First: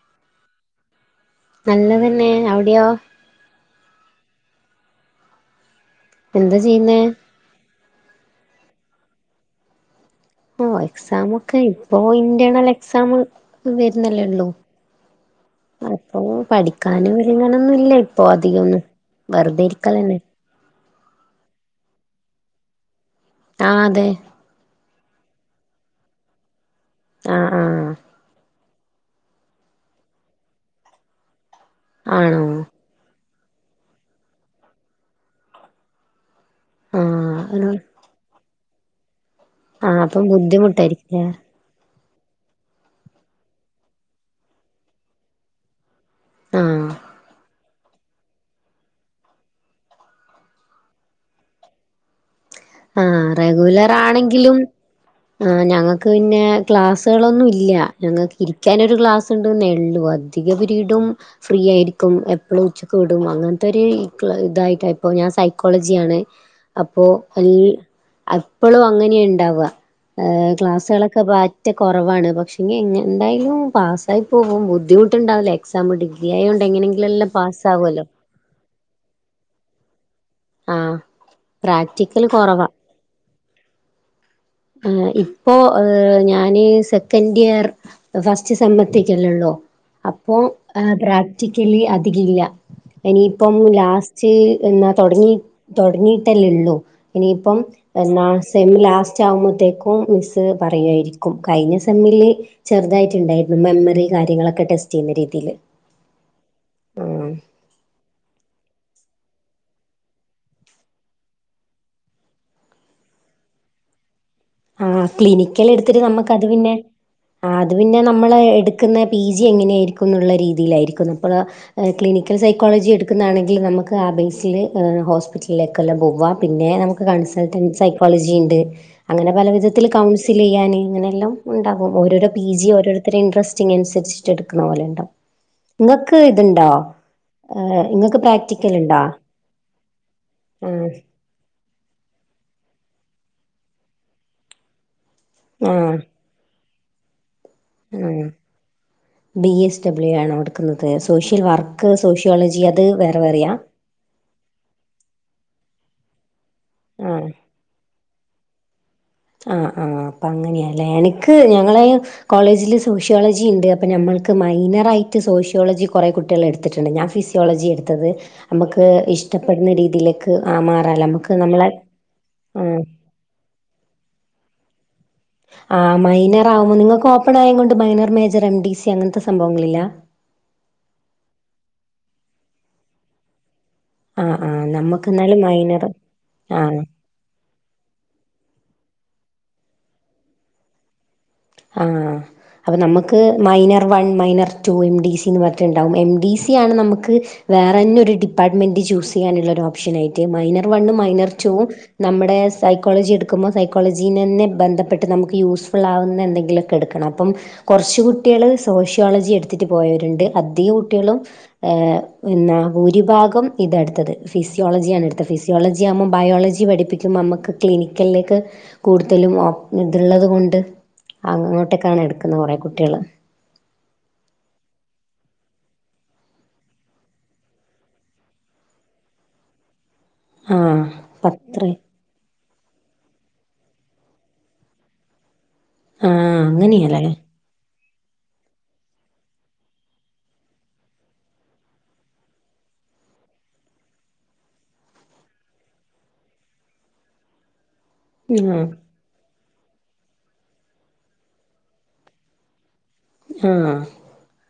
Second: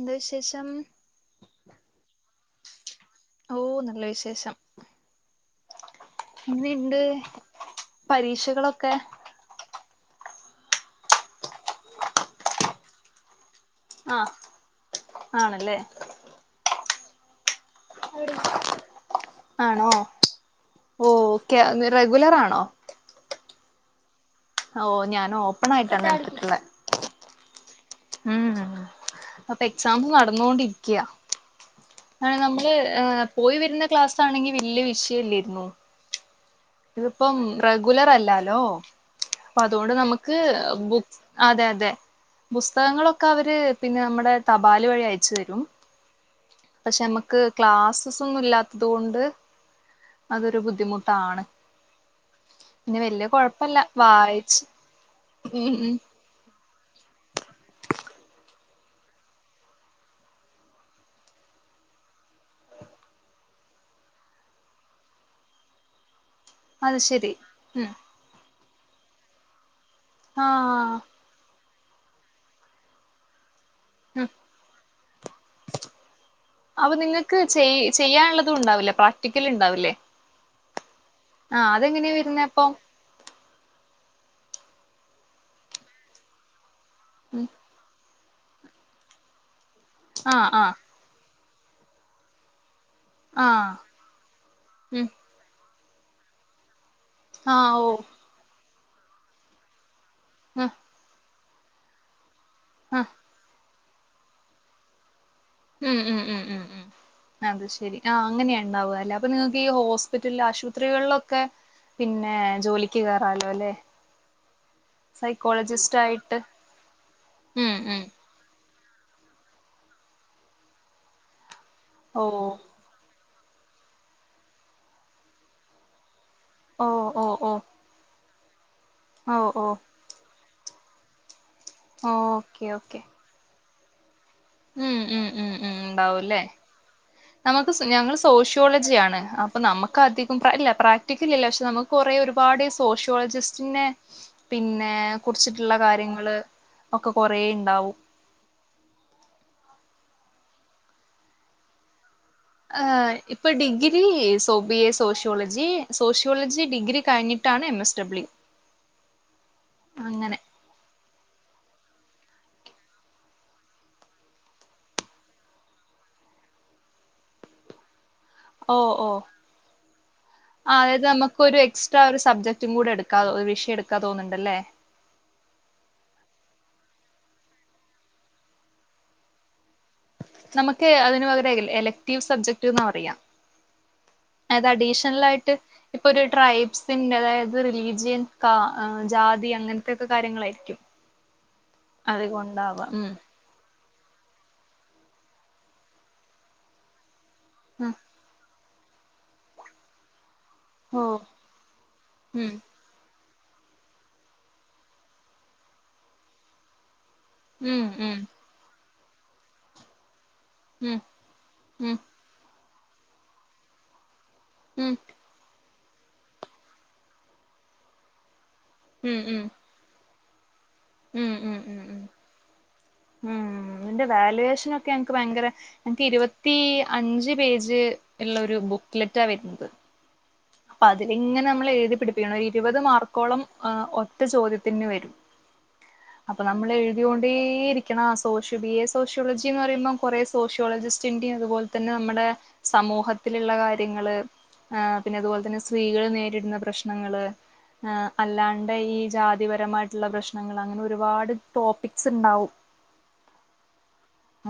ന്താവിശേഷം നല്ലതന്നെ അവ്ട്യോ ഓ നല്ല വിശേഷം എന്താ ചെയ്യുന്നേ ഇന്ന്ണ്ട് പരീക്ഷകളൊക്കെ ഓ എക്സാമൊക്കെ ഇപ്പോ ഇന്റേണൽ എക്സാമ് ആ വര്ന്നല്ലേള്ളൂ ആണല്ലേ അഹ് പ്പൊ പഠിക്കാനു ഇങ്ങാനൊന്നുല്ല ഇപ്പോ അധികൊന്ന് ആണോ വെറ്തെരിക്കലന്നെ ഓ ക്കെ ന്ന്റെസഗുലറാണോ ആതെ ഓ ഞാനോപ്പണായിട്ടാൺ നട്ത്ത് ആഹ് ആഹ് ഉം അപ്പൊ എക്സാംസ് നടന്നുകൊണ്ടിരിക്കയാ അ ആണോ നമ്മള് ഹ് പോയി വരുന്ന ക്ലാസ്സ് ആണെങ്കിൽ വല്യയ വിഷയം ഇല്ലരുന്നു ആ ഇതിപ്പം റെഗുലർ അല്ലാലോ ഇപ്പ ആ അതുകൊണ്ട് അപ്പം നമുക്ക് ബുക്സ് ബുദ്ധിമുട്ടായിരിക്കുംല്ലേ അതെ അതെ പുസ്തകങ്ങളൊക്കെ അവര് പിന്നെ നമ്മുടെ തപാൽ വഴി അയച്ചു തരും ആ പക്ഷെ നമുക്ക് ക്ലാസസ് ഒന്നും ഇല്ലാത്തത് കൊണ്ട് അതൊരു ബുദ്ധിമുട്ടാണ് പിന്നെ ആ വല്യ കൊഴപ്പല്ല ഹ്റെഗുലർ ആണെങ്കിലും വായിച്ച് ആ ഉം ഉം ഹ്ഞങ്ങക്ക് പിന്നെ ക്ലാസ്സുകളൊന്നും ഇല്ല ഞങ്ങൾക്ക് ഇരിക്കാനൊരു ഗക്ലാസ്ണ്ട് നെള്ളും അധിക പിരീടും ഫ്രീ ആയിരിക്കും എപ്പഴും ഉച്ചക്ക് വിടും അങ്ങനത്തെ ഒരു ഇതായിട്ടാ ഇപ്പൊ ഞാൻ സൈക്കോളജി ആണ് അത് അപ്പോ ശരി അൽ ഉം എപ്പോഴും അങ്ങനെ ഉണ്ടാവുക ആഹ് ക്ലാസ്സുകളൊക്കെ ഒറ്റ കുറവാണ് പക്ഷെങ്ക എങ്ങെ എന്തായാലും പാസ് ഉം അത്പ്പോ പോക ബുദ്ധിമുട്ടണ്ടാവല്ലോ എക്സാം ഡിഗ്ര ആയോണ്ട് എങ്ങനെങ്കിലുംല്ലാം പാസ് ആകുമല്ലോ പഠിക്കാനുള്ളതും ഉണ്ടാവില്ല പ - പഠിക്കലു ണ്ടാവില്ലേ ആഹ് പ്രാക്ടിക്കല് വരുന്നെ അപ്പൊ കുറവാ ആഹ് ഇപ്പോ ഞാനിസ് സെക്കൻഡ് ഉം ഇയർ ഫസ്റ്റ് സെ മമ് എത്തിട്ടല്ലേ ഉള്ളൂ അപ്പോ ആഹ് ആഹ് ആം പ്രാക്ടിക്കലി അധികം ഇല്ല ഇനിയിപ്പം ആഹ് ലാസ്റ്റ് എന്ന ഉം തുടങ്ങിയിട്ടല്ലേ ഉള്ളൂ ഇനിയിപ്പം ആഹ് ഓ എന്നാ സെമ്മ ലാസ്റ്റ് ആകുമ്പോത്തേക്കും മിസ്സ് ആഹ് പറയുവായിരിക്കും കഴിഞ്ഞ സെമ്മില് ആഹ് ചെറുതായിട്ടുണ്ടായി മെമ്മറി കാര്യങ്ങളൊക്കെ ടെസ്റ്റ് ചെയ്യുന്ന രീതിയിൽ ഉം ഉം ഉം ഉം ഉം അത് ശരി ആഹ് അങ്ങനെയ ഉണ്ടാവുക അല്ലേ അപ്പൊ നിങ്ങൾക്ക് ഈ ഹോസ്പിറ്റല ആശുപത്രികളിലൊക്കെ പിന്നെ ജോലിക്ക് കയറാലോ അല്ലെ ആഹ് ക്ലിനിക്കൽ സൈക്കോളജിസ്റ്റ് എടുത്തിട്ട് ആയിട്ട് നമ്മുക്ക്ത് പിന്നെ അത് ഉം പിന്നെ ഉം ന നമ്മള് എടുക്കുന്ന പി ജി എങ്ങനെയായിരിക്കും എന്നുള്ള രീതിയിലായിരിക്ക ഇപ്പതാ ഓ ക്ലിനിക്കൽ സൈക്കോളജി എടു എടുക്കുന്നാണെങ്കിൽ നമുക്ക് ആ ബേസിൽ ഹോസ്പിറ്റലിലേക്കെല്ലാം പോകാം പിന്നെ ഓ നമുക്ക് ഓ ഓ കൺസൾട്ടൻസ് ആയി കോളേജിയുണ്ട് അങ്ങനെ ഓ പല ഓ വിധത്തിൽ കൗൺസിൽ ചെയ്യാൻ അങ്ങനെ എല്ലാം ഉണ്ടാകും ഓരോര പി ഓക്കെ ജി ഓക്കെ ഓരോരുത്തരെ ഇൻട്രസ്റ്റിഗ്‌ അനുസരിച്ച് ചെടുക്കുന്ന പോലെ ഉം ഉണ്ടാവും ഉം ഉം ഉം ഇങ്ങക്ക് ഉണ്ടാവൂല്ലേ ഇതുണ്ടോ നമുക്ക് ഏഹ് ഞങ്ങൾ ഇങ്ങക്ക് പ്രാക്ടിക്കൽ സോഷ്യോളജിയ ഉണ്ടോ ആണ് അപ്പൊ നമ്മക്ക് അധികം പ്രാക്ടി ഇല്ല ആഹ് പ്രാക്ടി ഇല്ലല്ല പക്ഷെ നമുക്ക് കുറെ ഒരുപാട് സോഷ്യോളജിസ്റ്റിനെ പിന്നെ കുറിച്ചിട്ടുള്ള ആഹ് കാര്യങ്ങൾ ഒക്കെ കുറെ ഉണ്ടാവും ഉം ബി എസ് ഡബ്ല്യു ആണോ എടുക്കുന്നത് സോഷ്യൽ വർ ക്ക്സോഷ്യോളജി ആഹ് ഇപ്പോ degree so B S sociology sociology degree ആഹ് കഴിഞ്ഞിട്ടാണ് എം എസ് ഡബ്ല്യു ആഹ് ആഹ് അപ്പം അങ്ങനെ അങ്ങനെയല്ലെ എനിക്ക് ഞങ്ങളെ കോളേജിൽ സോഷ്യോളജി ഉണ്ട് അപ്പ നമ്മൾക്ക് മൈനറായിട്ട് സോഷ്യോളജി കുറെ കുട്ടികൾ എടുത്തിട്ടുണ്ട് ഞാൻ ഫിസി യോളജി എടുത്തത് ഓ നമ്മക്ക് ഓ ഇഷ്ടപ്പെടുന്ന രീതിയിലേക്ക് ആ മാറാലോ അതായത് നമുക്ക് നമുക്കൊരു നമ്മളെ എക്സ്ട്രാ ഒരു സബ്ജക്റ്റും ആഹ് കൂടെ എടുക്കാ വിഷയം എടുക്കാ തോന്നുന്നുണ്ടല്ലെ ആഹ് മൈനർ ആകുമോ നിങ്ങൾക്ക് ഓപ്പൺ ആയ കൊണ്ട് minor major M D C അങ്ങനത്തെ സംഭവങ്ങളില്ല നമുക്ക് അതിന് പകരം എലക്റ്റീവ് സബ്ജക്ട് എന്ന് പറയാം ആഹ് അത് ആഹ് നമ്മുക്ക് അഡീഷണൽ എന്നാലും ആയിട്ട് മൈനർ ഇപ്പോ ഒരു ആഹ് ട്രൈബ്സിന്റെ അതായത് ത് റിലീജിയൻ കാ ജാതി അങ്ങനയത്തൊക്കെ കാര്യങ്ങളായിരിക്കും ആഹ് അപ്പോ അതുകൊണ്ടാവാം ഉം നമ്മക്ക് minor one minor two M D C എന്ന് പറഞ്ഞിട്ടുണ്ടാവും എം ഡി സി ആണ് നമുക്ക് ഉം വേറെന്നൊരു ഡിപ്പാർട്ട്മെന്റ് ചൂസ് ചെയ്യാനുള്ളൊ ഒരു ഓപ്ഷനായിട്ട് മൈന മൈനർ വണും ഓ മൈനർ ടു വും നമ്മടെ ഉം സൈ സൈക്കോളജി എടുക്കുമ്പോ സൈക്കോളജിന്നന്നെ ബന്ധട്ട് നമുക്ക് യൂസ് ഫുൾ ആകുന്ന എന്തെങ്കിലുമൊക്കെ എടുക്കണം അപ്പം ഉം കുറച്ച് ഉം കുട്ടികള് സോഷ്യോളജി എടുത്തിട്ട് പോയവരുണ്ട് അധിക കുട്ടികളും ഉം ഏഹ് ഭൂരി ഭാഗം ഇതെടുത്തത് ഉം ഫിസിയോളജിയാണ് എടുത്ത ഫിസ് ജിയോളജി ആകുമ്പൾ ബയോളജി പഠിപ്പിക്കുമ്പോൾ നമ്മക്ക് ക്ലിനിക്കലിലേക്ക് ഉം ഉം കൂടുതലും പിന്ന ഇതുള്ളത് കൊണ്ട് ഉം ഉം ഉം ഉം അങ്ങോട്ടെക്കാണ് ഉം എടുക്കുന്നത് കുറെ കുട്ടികള് ഉം ഇന്റെ വാല്യൂവേഷൻ ഒക്കെ ഞങ്ങക്ക് ഭയങ്കരെ എനിക്ക് ഇരുപത്തി അഞ്ച് പേജ് ഉള്ള ഒരു ബുക്ക്ലെറ്റാ വരുന്നത് അപ്പ ആഹ് അതില് ഇങ്ങനെ പത്ര നമ്മൾ എഴുതി പിടിപ്പിക്കണം ഇരുപത് മാർക്കോളം ഒറ്റ ചോദ്യത്തിന് വരും ആഹ് അപ്പ നമ്മൾ അങ്ങനെയാല്ലേ എഴുതോണ്ടേരിക്ക ക്കണം സോഷ്യോ ബി എ സോഷ്യോളജി എന്ന് പറയുമ്പോ കുററെ സോഷ്യോളജിസ്റ്റിന്റെയും അതുപോലെ തന്നെ നമ്മുടെ സമൂഹത്തിലുള്ള കാര്യങ്ങള് ആഹ് പിന്നെ അതുപോലെ തന്നെ സ്ത്രീകൾ നേരിടുന്ന പ്രശ്നങ്ങള്ൾ ആഹ് അല്ലാണ്ട് ഈ ജാതിപരമായിട്ട് പ്രശ്നങ്ങൾ അങ്ങനെ ഒരുപാട് ടോപ്പിക്സ് ഉണ്ടാവും ഉം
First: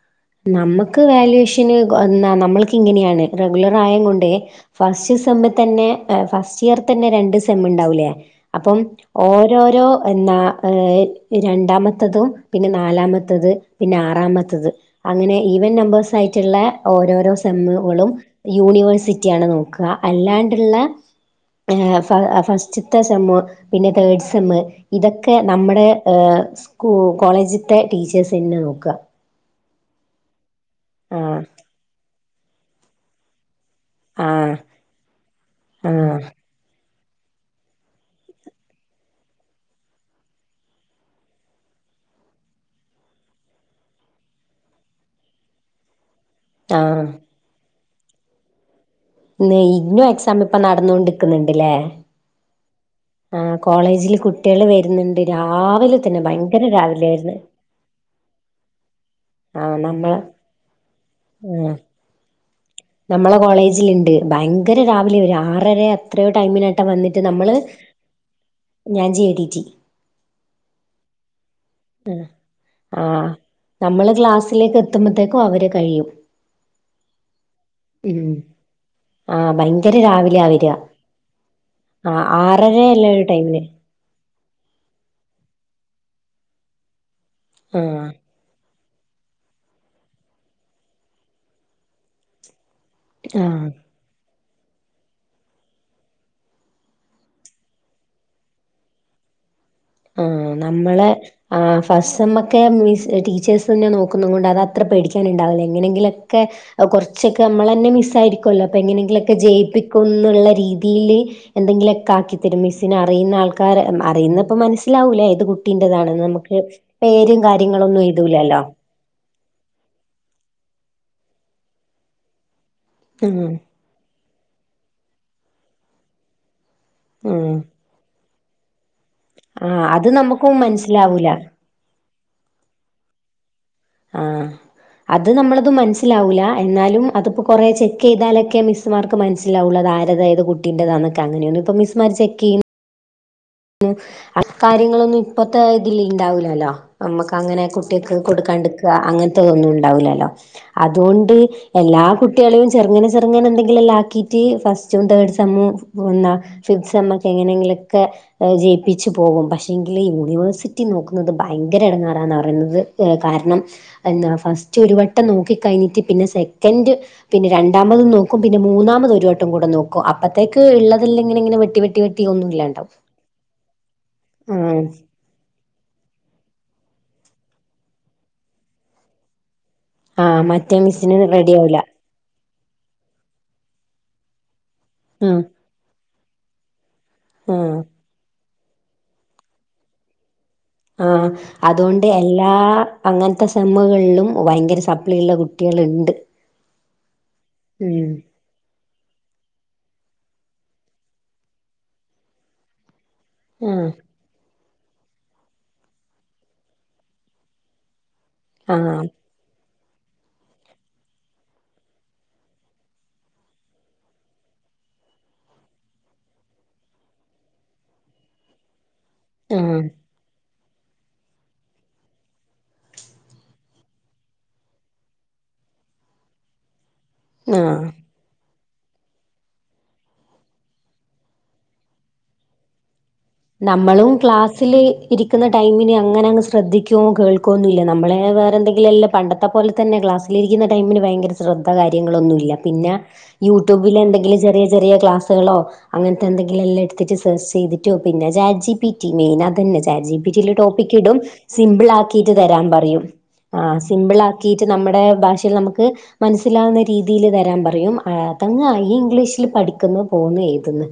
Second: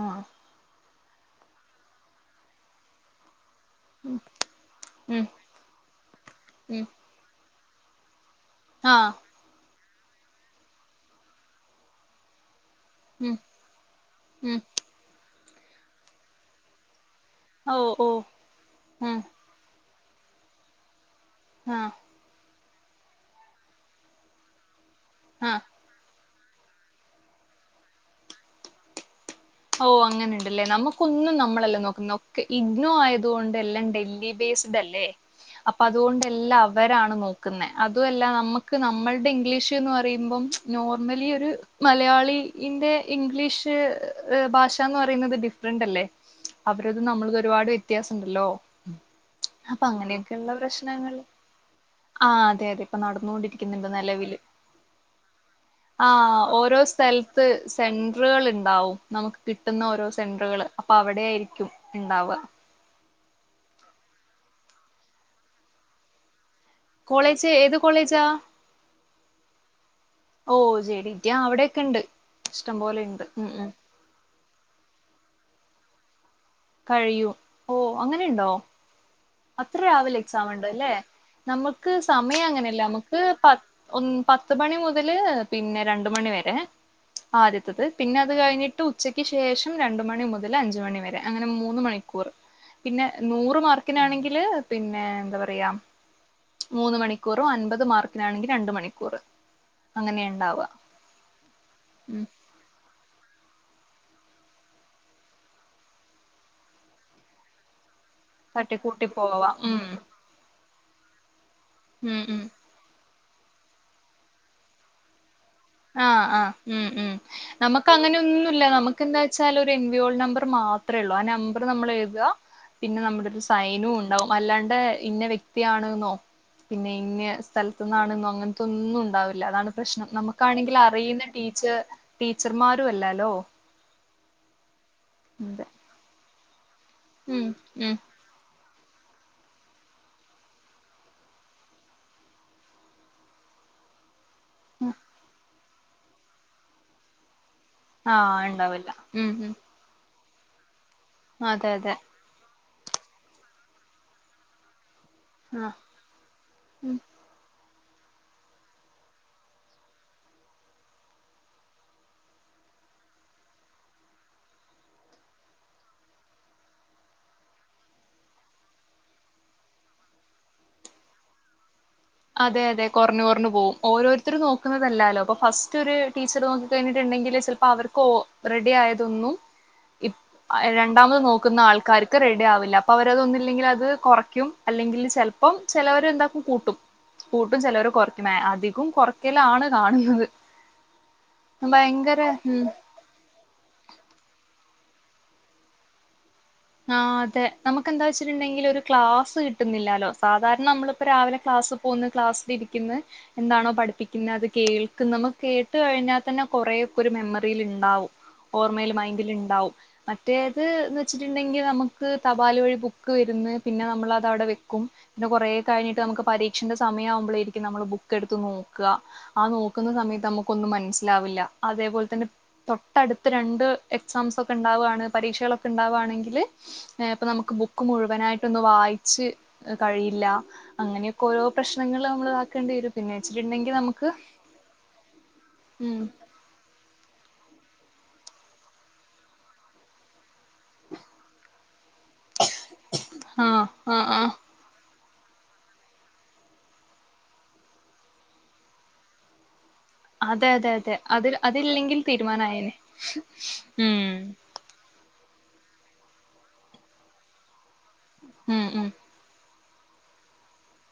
ആഹ് ആഹ് നമ്മക്ക് വാല്യുവേഷന് എന്നാ നമ്മൾക്ക് ഇങ്ങനെയാണ് റെഗുലർ ആയ കൊണ്ടെ ഫസ്റ്റ് ഉം സെമ്മ് തന്നെ ഫസ്റ്റ് ഇയർ ഉം തന്നെ രണ്ട് സെമ്മ് ഉണ്ടാവൂലെ അപ്പം ആ ഓരോരോ എന്നാ ഏ രണ്ടാമത്തതും പിന്നെ ഉം നാലാമത്തത് പിന്നെ ഉം ആറാമത്തത് അങ്ങനെ ഈവൻ നമ്പേഴ്സ് ആയിട്ടുള്ള ഓരോരോ ഓ ഓ സെമ്മുകളും ഉം യൂണിവേഴ്സിറ്റിയാണ് നോക്ക അല്ലാണ്ട്ള്ള ആ ഏഹ് ഫ ഫസ്റ്റ്ത്തെ സെമ്മ്പിന്നെ തേർഡ് സെമ്മ ഇതൊക്കെ ആ നമ്മടെ സ്കൂ കോളേജത്തെ ടീച്ചേഴ്സ് തന്നെ നോക്ക ഓ അങ്ങനെ ഉണ്ടല്ലെ നമുക്കൊന്നും ആഹ് നമ്മളെല്ലാം നോക്കുന്ന് ഒക്കെ ഇഗ്നോ ആയത് ക കൊണ്ട് എല്ലാം ഉണ്ടെയ് എം ബി ബി ആഹ് എസ് ന്റെ അല്ലേ അപ്പോ ആഹ് അതുകൊണ്ട് എല്ലാം അവരാണ് നോക്കുന്നേ അതും അല്ല നമുക്ക് നമ്മളടെ ഇംഗ്ലീഷ് എന്ന് പറയുമ്പം നോർമലി ഒരു മലയാളിന്റെ ഇംഗ്ലീഷ് ഭാഷ എന്ന് പറയുന്നത് ഡിഫറന്റ് അല്ലേ അവരത് ആഹ് നമ്മളത് ഒരുപാട് വ്യത്യാസമൊണ്ടല്ലോ ഉം ഇന്ന് ഇയിനും എക്സാം ഇപ്പോ നടന്നോണ്ടിരിക്കുന്നുണ്ടയെല്ലേ ആ അതെ അതെ ഇപ്പൊ ആഹ് നടന്നുകൊണ്ടിരിക്കുന്നുണ്ട് കോളേജില് നിലവില് കുട്ടികള് വരുന്നുണ്ട് രാവിലെ തന്നെ ആഹ് ഭയങ്കര ഓരോ രാവിലെ വരുന്ന് സ്ഥലത്ത് സെന്ററുകൾ ഉണ്ടാവും നമുക്ക് ആഹ് കിട്ടുന്ന ഓരോ നമ്മളെ സെന്ററുകള് അപ്പോ അവിടെ ആയിരിക്കും ആഹ് ഉണ്ടാവ നമ്മളെ കോളേജിലുണ്ട് ഭയങ്കര രാവിലെ വരുക ആറര എത്രയോ ടൈമിനട്ടം വന്നിട്ട് കോളേജ് നമ്മള് ഏത് കോളേജാ ഞാൻ ജെ ഡി ജി ഓ ജോലികിട്ടിയ അവിടെ മം ആഹ് നമ്മള് ക്ലാസ്സിലേക്ക് എത്തുമ്പോത്തേക്കും അവര് കഴിയും കഴിയും ഓ ഉം അങ്ങനൊണ്ടോ ആഹ് അത്ര ഭയങ്കര രാവിലെ രാവിലെയാ എക്സാം വരിക ഉണ്ടല്ലേ നമുക്ക് ആഹ് സമയം അങ്ങനെയല്ല ആറരയല്ല നമുക്ക് ഒരു പ ടൈമിന് ഒ പത്ത് മണി മുതല് പിന്നെ രണ്ട് മണി വരെ ആദ്യത്തത് ആഹ് പിന്നെ അത് കഴിഞ്ഞിട്ട് ഉച്ചക്ക് ശേഷം രണ്ട് മണി മുതല് അഞ്ച് മണി വരെ അങ്ങനെ മൂന്ന് മണിക്കൂറ് പിന്നെ നൂറ് ആഹ് മാർക്കിനാണെങ്കില് പിന്നെ എന്താ പറയാ. മൂന്ന് മണിക്കൂറും അൻപത് മാർക്കിനാണെങ്കി രണ്ട് മണിക്കൂറ്. ആഹ് നമ്മളെ ആഹ് ഉം ഫസ്സമ്മ് ഒക്കെ മീൻസ് ടീച്ചെഴ്സന്നെ നോക്കുന്ന കൊണ്ട് അത് അത്ര പേടിക്കാനുണ്ടാവുല എങ്ങനെങ്കിലൊക്കെ അഹ് കൊർച്ചക്കെ നമ്മളന്നെ മിസ്സായിരിക്കുല്ലോ അപ്പ തട്ടിക്കൂട്ടി എങ്ങനെങ്കിലൊക്കെ പോവാ ഉം ജയിപ്പിക്കും. എന്നുള്ള രീതിയില് എന്തെങ്കിലും ഒക്കെ ഉം ആക്കി ഉം തരും മിസ്സ്ന് അറിയുന്ന ആൾക്കാര് അറിയുന്ന ഇപ്പോ മന സ്സിലാവൂലേ ഏത് ആഹ് കുട്ടിന്റെതാണന്ന് ആഹ് നമുക്ക് ഉം പേരും കാര്യങ്ങളൊന്നും എഴുതൂലല്ലോ. ക്ക് എന്താ വെച്ചാല് ഒരു എൻവിയോൾ നമ്പറ് മാത്രേ ഉള്ളൂ ആ നമ്പർ നമ്മൾ എഴുത. പിന്നെ നമ്മുടെ ഉം ഒരു സൈനും ഉണ്ടാവും അല്ലാണ്ട് ഇന്ന വ്യക്തിയാണ്ന്നോ പിന്നെ ഇങ്ങ് ഉം സ്ഥലത്ത്ന്നാണ്ന്നോ അങ്ങൻത്തെ ഒന്നും ഉണ്ടാവില്ല. അതാണ് ആഹ് പ്രശ്നം അത് നമുക്കും നമുക്കാണെങ്കില് അറിയുന്ന മനസ്സിലാവൂല ടീ ച്ച ടീച്ചർമാരും അല്ലാല്ലോ. ആഹ് അത് നമ്മളത് മനസ്സിലാവൂല എന്നാലും അത്പ്പോ ഉം കൊറെ ഉം ചെക്ക് യ്താലക്കെ മിസ് മാർക്ക് മൻസ്സിലാവുല അതാര്ത ഏത് കുട്ടിന്റെതാ ന്നൊക്കെ അങ്ങനെയൊന്നും ഇപ്പോ മിസ്സ്മാര് ചെക്ക്യ്യ് അക്കാര്യങ്ങളൊന്നും ഇപ്പത്തെ ഇതില് ഇണ്ടാവുലല്ലോ നമ്മക്ക് അങ്ങനെ കു കുട്ട്യേക്ക് ആഹ് കൊടുക്കാണ്ട്ക്ക ഉണ്ടാവില്ല ഉം അങ്ങൻത്തെ ഉം ഒന്നും ഉണ്ടാവുലല്ലോ അതുകൊണ്ട് അതെ അതെ എല്ലാ കു കുട്ടികളും ചെർങ്ങനെ ചെർങ്ങനെന്തെങ്കിലും എല്ലാം ആക്കിയിട്ട് ഫസ്റ്റും തേർഡ് സെമ്മും ആഹ് വന്നാ സിക്സ് സെമ്മ്‌ എങ്ങനെയെങ്കിലൊക്കെ ജയിപ്പിച്ച് പോകും പക്ഷേങ്കില് യൂണിവേഴ്സിറ്റി നോക്കുന്നത് ഭയങ്കര എടങ്ങാറാന്ന് പറയുന്നത് ഏഹ് കാരണം എന്താ ഫസ്റ്റ് ഒരു വട്ടം നോക്കി കഴിഞ്ഞിട്ട് പിന്നെ സെക്കൻഡ് പിന്നെ രണ്ടാമതും നോക്കും പിന്നെ മൂന്നാമത് ഒരു വട്ടം കൂടെ നോക്കും. അപ്പത്തേക്ക് ഇള്ളതില് ഇങ്ങനെ ഇങ്ങനെ വെട്ടി വെട്ടി വെ അതെ അതെ കൊർഞ്ഞ് കൊർഞ്ഞ് പോകും. ഓരോരുത്തര് ആഹ് നോക്കുന്നതല്ലാലോ അപ്പോ ഫസ്റ്റ് ഒര് ടീച്ചറ് നോക്കി കഴിഞ്ഞിട്ടുണ്ടെങ്കില് ചെലപ്പോ അവർക്ക് ഒ റെഡി ആയതൊന്നും ഇപ്പ് ആഹ് മറ്റേ മിസ്സിന് രണ്ടാമത് റെഡി നോക്കുന്ന ആവൂല ആൾക്കാർ ക്ക് റെഡി ആവില്ല അപ്പോ അവരതൊന്നുല്ലെങ്കില് അത് കൊറയ്ക്കും അല്ലെങ്കിൽ ചെൽപ്പം ചെലോര് എന്താക്കും കൂട്ടും. കൂട്ടും ആഹ് ചെലോര് കൊർക്കും മാ അധികും കൊറയ്ക്കലാണ് കാണുന്നത്. ആഹ് അതുകൊണ്ട് ഭയങ്കര എല്ലാ ഉം അങ്ങൻത്തെ സെമ്മുകളിലും ഭയങ്കര സപ്ലി ഉള്ള കുട്ടികളുണ്ട്. ആഹ് അതെ നമുക്കന്താ ഉം വെച്ചിട്ടുണ്ടെങ്കില് ഒരു ക്ലാസ് കിട്ടുന്നില്ലാല്ലോ സാധാരണ നമ്മളിപ്പോ രാവിലെ ക്ലാസ് പോന്ന് ക്ലാസ്സിലിരിക്ക്ന്ന് എന്താണോ ആഹ് പഠിപ്പിക്കുന്ന അത് കേൾക്കും നമുക്ക് കേട്ട് കഴിഞ്ഞാൽ തന്നെ കൊറേക്കെ ഒരു മെമ്മറിയിൽ ഇണ്ടാവും. ഓർമ്മയില് ആഹ് മൈൻഡിൽ ഇണ്ടാവും മറ്റേത് എന്ന് വെച്ച ച്ചിട്ടുണ്ടെങ്കിൽ നമുക്ക് തപാൽ വഴി ബുക്ക് വരുന്ന് പിന്നെ നമ്മളത് അവിടെ വെക്കും. പിന്നെ കൊറെ കഴിഞ്ഞിട്ട് നമുക്ക് പരീക്ഷന്റെ സമയം ആവുമ്പളായിരിക്കും നമ്മള് ബുക്ക് എടുത്ത് നോക്ക. ആഹ് നോക്കുന്ന സമയത്ത് നമുക്കൊന്നും മൻസ്സിലാവില്ല അതേപോലെ തന്നെ തൊട്ടടുത്ത് രണ്ട് എക്സാംസ് ഒക്കെ ഇണ്ടാവാണ് പരീക്ഷകളൊക്കെ ഇണ്ടാവാണ്. എങ്കില് ഏഹ് ഇപ്പം നമുക്ക് ആഹ് ബുക്ക് മുഴുവനായിട്ട് ഇതൊന്ന് വായിച്ച് കഴിയില്ല. അങ്ങനെയൊക്കെ ഓരോ പ്രശ്നങ്ങൾ നമ്മൾ ഇതാക്കേണ്ടി വരും. [unintelligible] നമ്മളും ക്ലാസ്സില് ഇരിക്കുന്ന ടൈമിന് ഉം അങ്ങനങ്ങ് ശ്രദ്ധിക്കോ കേൾക്കോന്നില്ല നമ്മള് വേറെന്തെങ്കിലും അല്ല പണ്ടത്തെ പോലെ തന്നെ ക്ലാസ്സ് ലിരിക്കുന്ന ടൈമിന് ഭയങ്കര ശ്രദ്ധ കാര്യങ്ങളൊന്നുല്ല പിന്നെ ആഹ് യൂട്യൂബിൽ ആഹ് ആഹ് എന്തെങ്കിലും ചെറിയ ചെറിയ ക്ലാസുകളോ അങ്ങൻത്തെ എന്തെങ്കിലും എല്ലാം എട്ത്തച്ച് സെർച്ച് ചെയ്തിട്ട് പിന്നെ chat G P T main അതന്നെ. ചാറ്റ് ജി പി ടി അതെ യിൽ അതെ അതെ ടോപ്പിക്ക് ഇടും. അതിൽ സിമ്പിൾ അതില്ലെങ്കിൽ ആക്കിട്ട് തരാൻ തീരുമാനമായേനെ പറയും. ആഹ് ഉം സിമ്പിൾ ആക്കി ട്ട് നമ്മടെ ഭാഷയിൽ നമുക്ക് മൻസ്സിലാവുന്ന രീതിയിൽ തരാൻ പറയും. ഏട്ടനു ഉം ആയി ഉം ഇയ് ഇംഗ്ലീഷ്ല് പഠിക്ക്ന്ന് പോവുന്ന് എയ്ത് ന്ന്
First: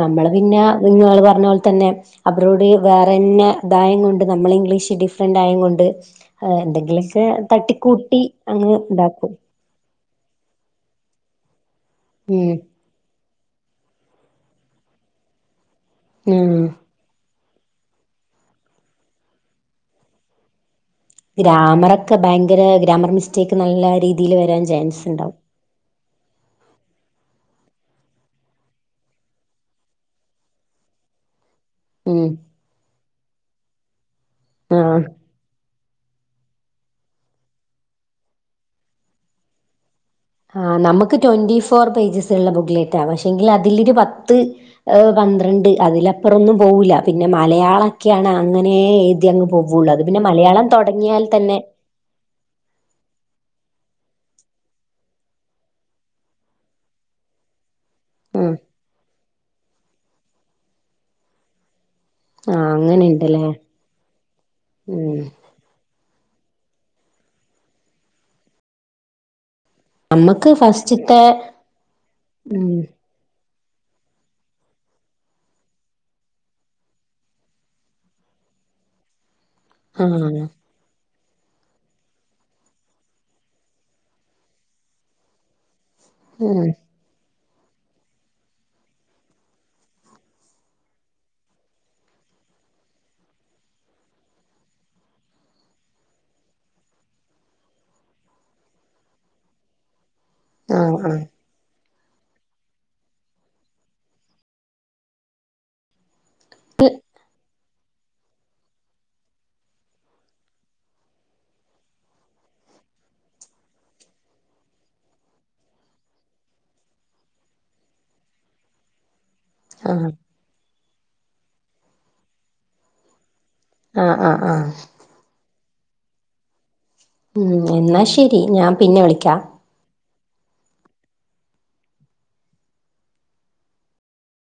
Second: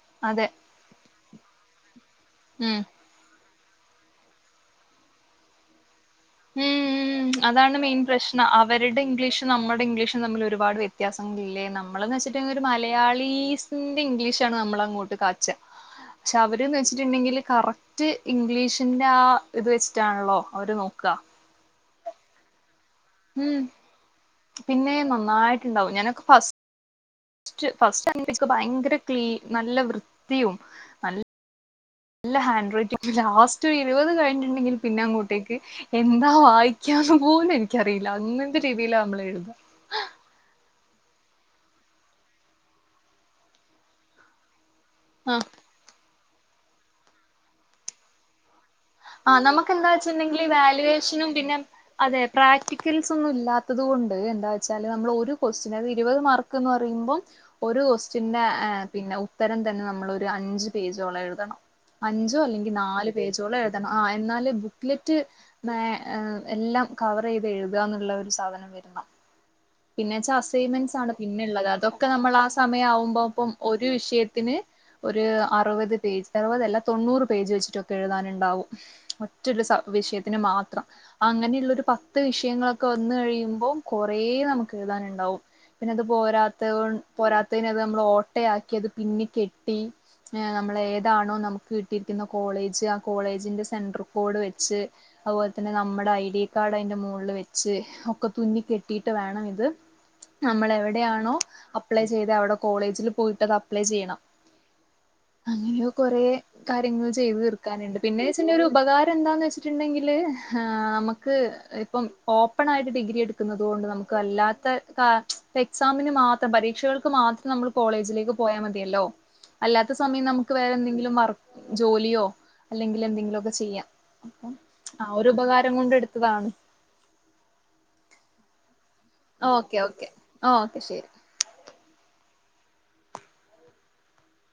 നമ്മള് അതെ പിന്നെ നിങ്ങള് പറണപോൽ തന്നെ അബ്രോയിഡ് ഉം വേറെന്നെ ഇതായിൻകൊണ്ട് നമ്മളെ ഇംഗ്ലീഷ് ഡിഫ്രന്റ് ആയിൻകൊണ്ട് ഉം അതാണ് മെെൻ പ്രശ്നം അങ്ങ് അവര്ടെ ഇതാക്കും ഇംഗ്ലീഷും നമ്മടെ ഇംഗ്ലീഷും രണ്ടും തമ്മില് ഒരുപാട് വ്യത്യാസങ്ങളില്ലേ നമ്മളെന്ന് വെച്ച്ട്ട്ണ്ടെങ്കി ഉം ഒരു മാറ്റ് മലയാളീസിന്റെ ഇംഗ്ലീഷാണ് നമ്മള് അങ്ങോട്ട് കാച്ച് ആ പക്ഷെ ഉം അവര്ന്ന് വെച്ച് റ്റ് ഇണ്ടെങ്കില് കറക്റ്റ് ഇംഗ്ലീഷിന്റെ ആ ഇത് വെച്ച്ട്ടാൺളോ അവര് നോക്കാ ഗ്രാമറൊക്കെ ഭയങ്കര ഗ്രാമർ മിസ്റ്റേക്ക് ഉം നല്ല രീതിയില് വെരാൻ ജാൻസ് ഇണ്ടാവും ഇണ്ടാവും ഞനൊക്ക് ഫസ് റ്റ് ഫസ്റ്റ് ആണെങ്കില് ഇക്ക് ഭയങ്കര ക്ലീ നല്ല വൃത്തിയും നൽ ഉം ല്ല ഹാൻഡ്റൈറ്റിങ് ലാസ്റ്റ് ഇരുവത് കഴിഞ്ഞ്ട്ട്ണ്ടെങ്കിൽ ആഹ് പിന്നെ അങ്ങോ ട്ടേക്ക് എന്താ വായിക്കാന്ന് പോലും എനിക്കറിയില്ല അങ്ങൻത്തെ രീതിയിലാ നമ്മൾ എഴ്താ ആഹ് നമ്ക്ക് ട്വന്റി ഫോർ പേജ്സ്ള്ള ബുക്ക് ലേറ്റാണ് പക്ഷെ എങ്കില് അതില് ഇരുപത്ത് ആ പന്ത്രണ്ട് അതിലപ്പറം ഒന്നും പോവൂല പിന്നെ മലയാളം ഒക്കെയാണ് അങ്ങനെ എഴ്തി ആ അങ്ങ് നമുക്ക് പൊവ്വാെള്ളൂ എന്താ അത് പിന്നെ വെച്ചിട്ടുണ്ടെങ്കില് മലയാളം താെടങ്ങിയാൽ വാല്യുവേഷനും പിന്നെ തന്നെ അതെ പ്രാക്ടിക്കൽസ് ഒന്നും ഇല്ലാത്തത് കൊണ്ട് എന്താ വെച്ചാല് നമ്മള് ഒരു ക്വസ്റ്റെൻ ഇരുവത് മാർക്ക്ന്ന് പറയുമ്പം ഒരു ക്വസ്റ്റൻന്നെ ഉം ഏഹ് പിന്നെ ഉത്തരം തന്നെ നമ്മള് ഒര്അഞ്ച് പേജോളം എഴുതണം അഞ്ചോ ആഹ് അല്ലെങ്കിൽ അങ്ങനെ നാല് ഉണ്ടല്ലേ പേജോളം എഴ്തണം ആഹ് എന്നാല് ബുക്ക്ലെറ്റ് ഉം ന്നേ എല്ലാം കവറൈത് എഴ്താന്ന്ള്ളത് ഒരു സാധനം വെര്ണം പിന്നെ വെച്ചാ നമ്മക്ക് അസൈൻമെൻ്റ്സ് ആൺലോ ഫസ്റ്റ്ത്തെ പിന്നെ ഇള്ളത് അതൊക്കെ നമ്മളാ ആ ഉം സമയം ആവുമ്പോപ്പം ഒരു വിഷയത്തിന് ഒര് അറ് വത് പേജ് അറുവത് അല്ല തൊണ്ണൂറ് പേജ് വെച്ചിട്ടൊക്കെ എഴ്താന് ഇണ്ടാവും ഉറ്റൊരു സ വിഷയത്തിന് ആഹ് മാ ത്രം അങ്ങനെയ്ള്ള ഒരു പത്ത് വിഷയങ്ങളൊക്കെ വന്ന് കഴിയുമ്പൊ കാെറേ നമുക് കെഴ്താന്ണ്ടാവും പിന്നെ അത് ഉം പോരാത്തത് കൊ പോരാത്തൈന് അത് നമ്മള് ഓട്ടെയാക്കി അത് പിന്നെ കെട്ടി ങ്ങേ നമ്മളെ ഏതാണോ നമുക്ക് കിട്ടിയിരിക്ക്ന്ന കോളേജ് ആ കോളേജിന്റെ സെൻഡ്റ് കോഡ് വെച്ച് അത്പോലെ തന്നെ നമ്മടെ ഐ ഡി കാർഡ് ഐന്റെ മാേൾള് വെച്ച് ഒക്കെ തുന്നി കെട്ടിയിട്ട് വേണം അത് നമ്മള് ആഹ് ആഹ് എവെടെയാണോ അപ്ലൈ ചെയ്ത് അവടെ കോളേജില് പോയിട്ട് അത് അപ്ലൈ ചെയ്യണം അങ്ങനെ ഇന്ന് കൊറേ കാര്യങ്ങൾ ചെയ്ത് തീർ ക്കാന്ണ്ട് പിന്നെ വെച്ച്ണ്ടൊരു ഒരു ഉപകാരം എന്താന്ന് വെച്ച്ട്ട്ണ്ടെങ്കില് ആ അമക്ക് ഇപ്പം ഓപ്പണായിട്ട് ഡിഗ്രി എട്ക്ക്ന്നത് കൊണ്ട് നമ്ക്ക് അല്ലാ മറ്റെത് ആഹ് എക്സാമിന് മാത്രം പരീക്ഷകൾക്ക് മാത്രം നമ്മള് കോളേജിലേക്ക് പോയാ മതിയല്ലോ അല്ലാത്ത ആഹ് സമയം നമുക്ക് വേറെ എന്തെങ്കിലും വർക് ജോലിയോ അല്ലെങ്കില് എന്തെങ്കിലൊക്കെ ചെയ്യാ ആഹ് ആഹ് ആഹ് ആഹ് ഒരു ഉപകാരം കൊണ്ട് ഇട്ത്തതാണ് ഉം എന്നാ ശെരി ഞാംപിന്നെ വിളിക്കാ ഓക്കേ ഓക്കെ ആഹ് ഓക്കെ ശെരി